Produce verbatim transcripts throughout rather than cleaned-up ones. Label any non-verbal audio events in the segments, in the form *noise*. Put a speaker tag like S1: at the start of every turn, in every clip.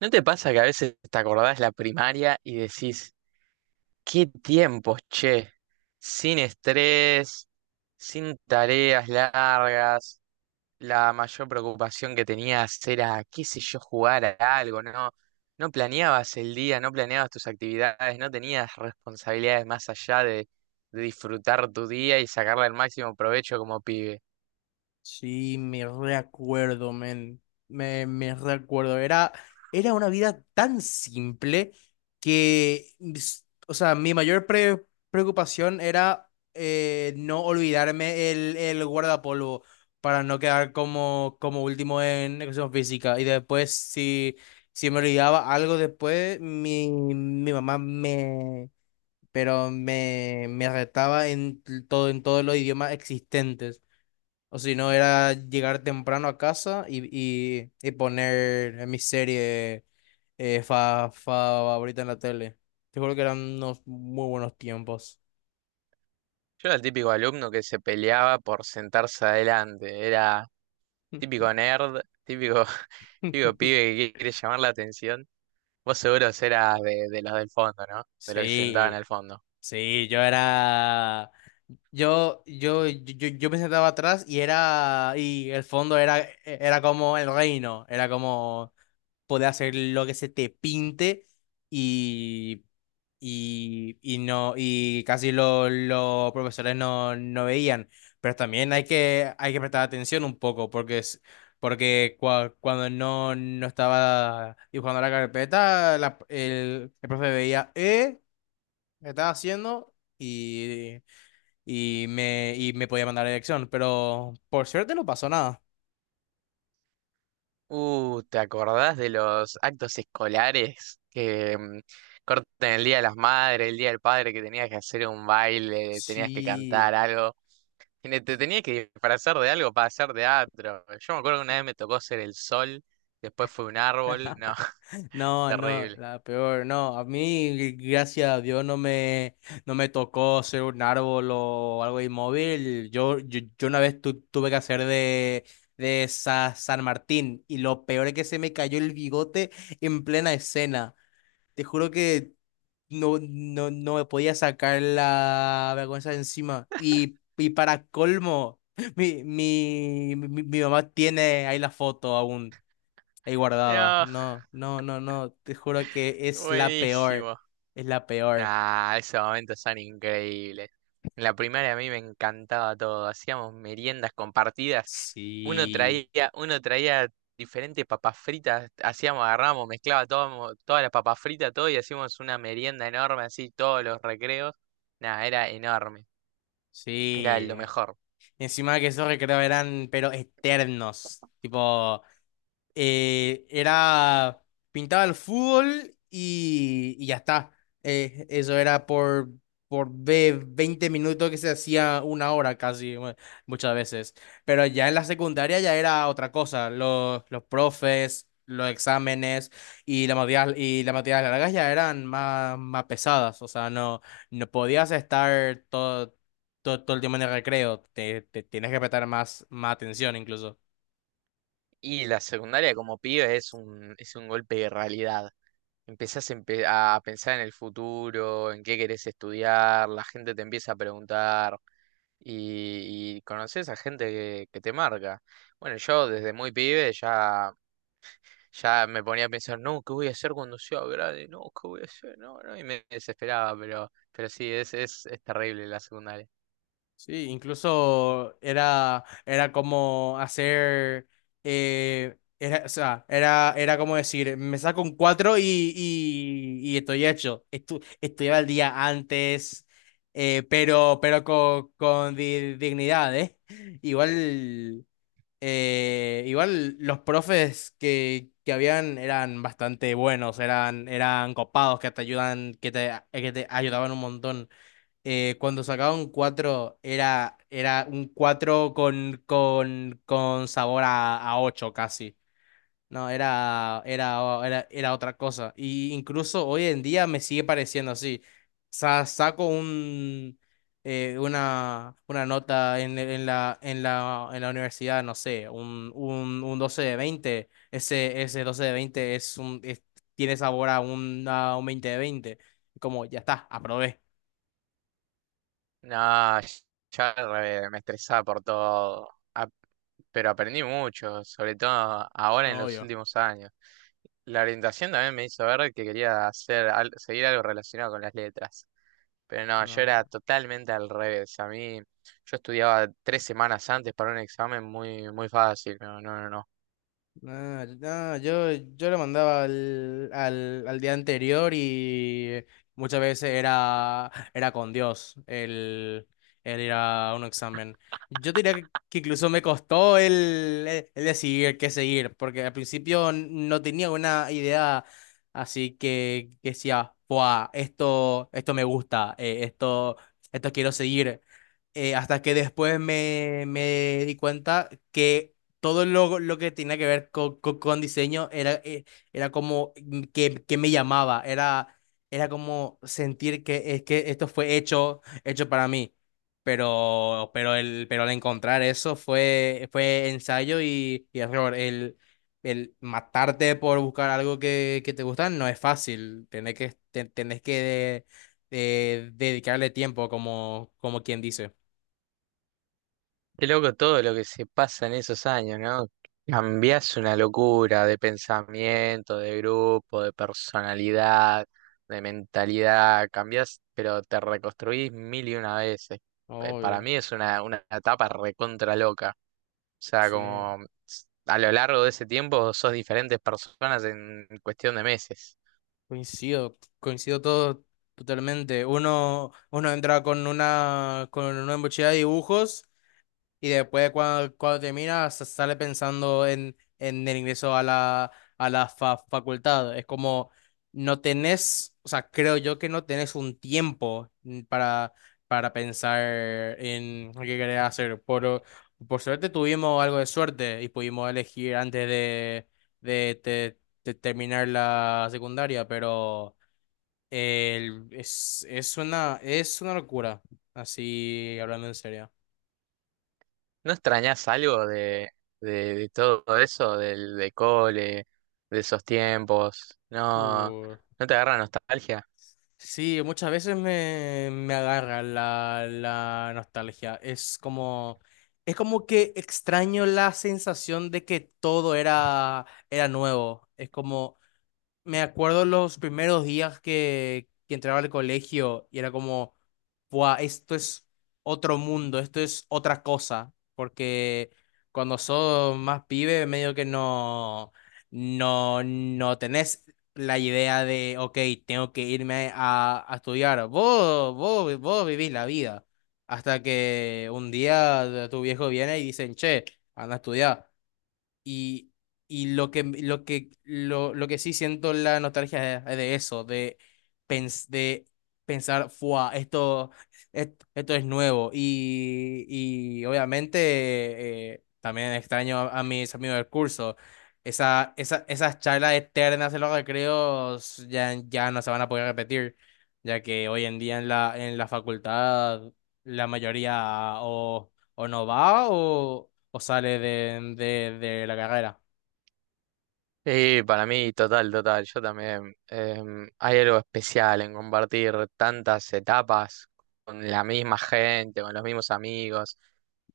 S1: ¿No te pasa que a veces te acordás la primaria y decís, qué tiempos, che? Sin estrés, sin tareas largas, la mayor preocupación que tenías era, qué sé yo, jugar a algo, ¿no? No planeabas el día, no planeabas tus actividades, no tenías responsabilidades más allá de, de disfrutar tu día y sacarle el máximo provecho como pibe.
S2: Sí, me reacuerdo, men. Me, me reacuerdo. Era, era una vida tan simple que, s- o sea, mi mayor pre- preocupación era eh, no olvidarme el, el guardapolvo para no quedar como, como último en educación física. Y después, si, si me olvidaba algo después, mi, mi mamá me, pero me, me retaba en todo, en todos los idiomas existentes. O si no, era llegar temprano a casa y, y, y poner en mi serie eh, fa, favorita en la tele. Te juro que eran unos muy buenos tiempos.
S1: Yo era el típico alumno que se peleaba por sentarse adelante, era... Típico nerd, típico, *laughs* típico
S2: *laughs*
S1: pibe que quiere llamar la atención. Vos seguro serás de, de los del fondo, ¿no? De los que se sentaban
S2: Sí,
S1: al fondo.
S2: sí, yo era. Yo, yo, yo, yo me sentaba atrás y era. Y el fondo era, e, era como el reino. Era como, podés hacer lo que se te pinte y, y, y no, y casi lo- los profesores no, no veían. Pero también hay que, hay que prestar atención un poco, porque es, porque cua- cuando no, no estaba dibujando la carpeta, la- el, el profe veía, eh, ¿qué estás haciendo? Y, y me, y me podía mandar a la dirección, pero por suerte no pasó nada.
S1: Uh, ¿te acordás de los actos escolares que mm, cortan el Día de las Madres, el Día del Padre, que tenías que hacer un baile, tenías que
S2: Sí.
S1: cantar algo? Y ne- te tenías que disfrazar de algo para hacer teatro. Yo me acuerdo que una vez me tocó ser el sol, después fue un árbol. No, *laughs*
S2: No, no,
S1: terrible.
S2: la peor, no. A mí, gracias a Dios, no me, no me tocó ser un árbol o algo inmóvil. Yo, yo, yo una vez tu- tuve que hacer de, de Sa- San Martín y lo peor es que se me cayó el bigote en plena escena. Te juro que no, no, no me podía sacar la vergüenza de encima. Y, y para colmo, *laughs* mi, mi, mi, mi mamá tiene ahí la foto aún. Ahí guardada.
S1: No,
S2: No, no, no, no. Te juro que es la peor.
S1: buenísimo.
S2: Es la peor.
S1: Ah, esos momentos son increíbles. En la primaria a mí me encantaba todo. Hacíamos meriendas compartidas. Uno
S2: Sí,
S1: traía, uno traía diferentes papas fritas. Hacíamos, agarramos, mezclaba todo, todas las papas fritas, todo y hacíamos una merienda enorme así, todos los recreos. Nada, era enorme. Era
S2: sí.
S1: lo mejor.
S2: Y encima que esos recreos eran, pero eternos. Tipo, eh, era, pintaba el fútbol y, y ya está. Eh, eso era por, por ve- veinte minutos que se hacía una hora casi, mu- muchas veces. Pero ya en la secundaria ya era otra cosa. Los, los profes, los exámenes y las materias, y las materias largas ya eran más, más pesadas. O sea, no, no podías estar todo, todo, todo el tiempo en el recreo. Te, te tienes que prestar más, más atención incluso.
S1: Y la secundaria como pibe es un, es un golpe de realidad. Empezás empe- a pensar en el futuro, en qué querés estudiar, la gente te empieza a preguntar. y, y conoces a gente que, que te marca. Bueno, yo desde muy pibe ya, ya me ponía a pensar, no, ¿qué voy a hacer cuando sea grande? No, ¿qué voy a hacer? No, no, y me desesperaba, pero, pero sí, es, es, es terrible la secundaria.
S2: Sí, incluso era, era como hacer, eh, era, o sea, era, era como decir, me saco un cuatro y, y, y estoy hecho. Estu- estudiaba el día antes, eh, pero, pero con, con di- dignidad, ¿eh? Igual, eh, igual los profes que, que habían eran bastante buenos, eran, eran copados, que te ayudan, que te, que te ayudaban un montón eh, cuando sacaba un cuatro era, era un cuatro con, con, con sabor a, a ocho casi. No, era, era, era, era otra cosa. Y incluso hoy en día me sigue pareciendo así. Sa- saco un, eh, una, una nota en, en la, en la, en la universidad, no sé, un, un, un doce de veinte. Ese, ese doce de veinte es un, es- tiene sabor a un, a un veinte de veinte. Como ya está, aprobé.
S1: No, ya re- me estresaba por todo. A- pero aprendí mucho, sobre todo ahora en los
S2: Obvio.
S1: últimos años. La orientación también me hizo ver que quería hacer, al- seguir algo relacionado con las letras. Pero no, yo
S2: No,
S1: era totalmente al revés. A mí, yo estudiaba tres semanas antes para un examen muy, muy fácil. No, no, no, no.
S2: no, no, yo, yo lo mandaba al, al, al día anterior y muchas veces era, era con Dios el, el ir a un examen. Yo diría que, que incluso me costó el, el, el decidir qué seguir, porque al principio n- no tenía una idea así que, que decía, "Buah, esto, esto me gusta, eh, esto, esto quiero seguir eh, hasta que después me, me di cuenta que todo lo, lo que tenía que ver co- co- con diseño era, eh, era como mm, que, que me llamaba, era, era como sentir que, es que esto fue hecho, hecho para mí. Pero, pero, el, pero al encontrar eso fue, fue ensayo y, y error. El, el matarte por buscar algo que, que te gusta no es fácil. Tenés que, te- tenés que de- de- dedicarle tiempo, como, como quien dice.
S1: Qué loco todo lo que se pasa en esos años, ¿no? Cambiás una locura de pensamiento, de grupo, de personalidad, de mentalidad. Cambiás, pero te reconstruís mil y una veces. Eh, Para
S2: Obvio,
S1: mí es una, una etapa recontra loca. O sea,
S2: sí.
S1: como s- a lo largo de ese tiempo sos diferentes personas en cuestión de meses.
S2: Coincido, coincido todo totalmente. Uno, uno entra con una, con una mochila de dibujos y después cuando, cuando termina sa- sale pensando en, en el ingreso a la, a la fa- facultad. Es como no tenés, o sea, creo yo que no tenés un tiempo mm, para, para pensar en lo que querés hacer. Por, por suerte tuvimos algo de suerte y pudimos elegir antes de, de, te- te- terminar la secundaria, pero el- es, es una, es una locura, así hablando en serio.
S1: ¿No extrañas algo de, de, de todo eso, del de cole, de esos tiempos? ¿No,
S2: Uh.
S1: no te agarra nostalgia?
S2: Sí, muchas veces me, me agarra la, la nostalgia. Es como, es como que extraño la sensación de que todo era, era nuevo. Es como, me acuerdo los primeros días que, que entraba al colegio y era como, Buah, esto es otro mundo, esto es otra cosa, porque cuando sos más pibe, medio que no, no, no tenés la idea de, ok, tengo que irme a, a estudiar. Vos, vos, vos vivís la vida, hasta que un día tu viejo viene y dicen, che, anda a estudiar. Y, y lo que, lo que, lo, lo que sí siento la nostalgia es de eso, de, pens- de pensar, ¡fua! Esto, et- esto es nuevo. Y, y obviamente eh, también extraño a, a mis amigos del curso. Esa, esa, esas charlas eternas en los recreos ya, ya no se van a poder repetir, ya que hoy en día en la, en la facultad la mayoría o, o no va o o sale de, de, de la carrera.
S1: Sí, para mí, total, total. Yo también. Em, hay algo especial en compartir tantas etapas con la misma gente, con los mismos amigos.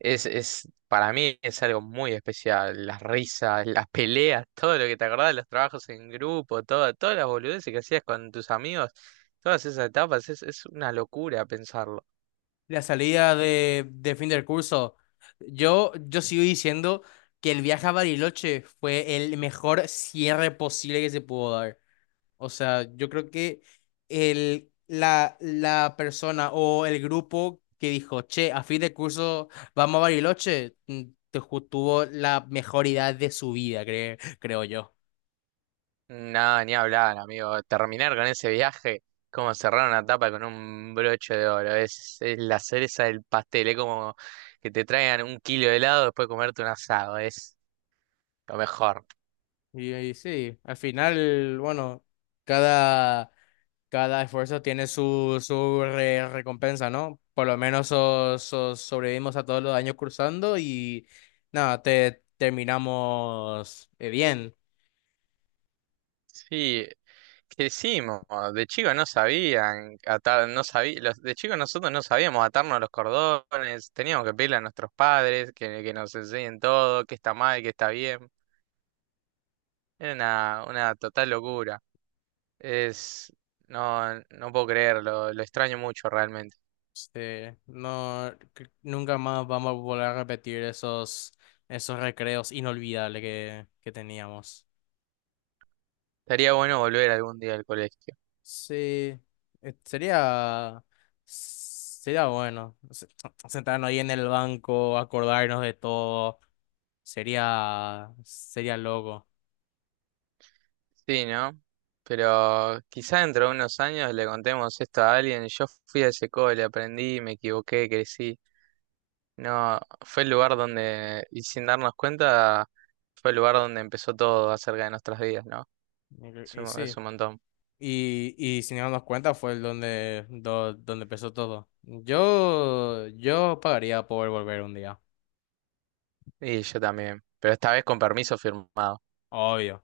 S1: Es, es, para mí es algo muy especial. Las risas, las peleas, todo lo que te acordás, los trabajos en grupo, todo, todas las boludeces que hacías con tus amigos, todas esas etapas, es, es una locura pensarlo.
S2: La salida de, de fin del curso. Yo, yo sigo diciendo que el viaje a Bariloche fue el mejor cierre posible que se pudo dar. O sea, yo creo que el, la, la persona o el grupo que dijo, che, a fin de curso vamos a Bariloche, mm, te ju- tuvo la mejor idea de su vida, cre- creo yo.
S1: No, ni hablar, amigo. Terminar con ese viaje, como cerrar una tapa con un broche de oro. Es, es la cereza del pastel. Es como que te traigan un kilo de helado después de comerte un asado. Es lo mejor.
S2: Y ahí sí, al final, bueno, cada, cada esfuerzo tiene su, su re- recompensa, ¿no? Por lo menos so- so- sobrevivimos a todos los años cursando y nada, te, terminamos eh, bien.
S1: Sí, crecimos. De chicos no sabían atar, no sabí, los, de chicos nosotros no sabíamos atarnos los cordones. Teníamos que pedirle a nuestros padres que, que nos enseñen todo, qué está mal, qué está bien. Era una, una total locura. Es, no, no puedo creerlo, lo extraño mucho realmente.
S2: Este, no, cre- nunca más vamos a volver a repetir esos, esos recreos inolvidables que, que teníamos.
S1: Estaría bueno volver algún día al colegio.
S2: Sí, eh, sería, sería bueno se- sentarnos ahí en el banco, acordarnos de todo, sería, sería loco.
S1: Sí, ¿no? Pero quizá dentro de unos años le contemos esto a alguien. Yo fui a ese cole, aprendí, me equivoqué, crecí. No, fue el lugar donde, y sin darnos cuenta, fue el lugar donde empezó todo acerca de nuestras vidas, ¿no? Es
S2: Y, y
S1: un, es
S2: sí,
S1: un montón.
S2: y, y sin darnos cuenta fue el donde, do- donde empezó todo. Yo, yo pagaría por volver un día,
S1: Y yo también, pero esta vez con permiso firmado.
S2: obvio.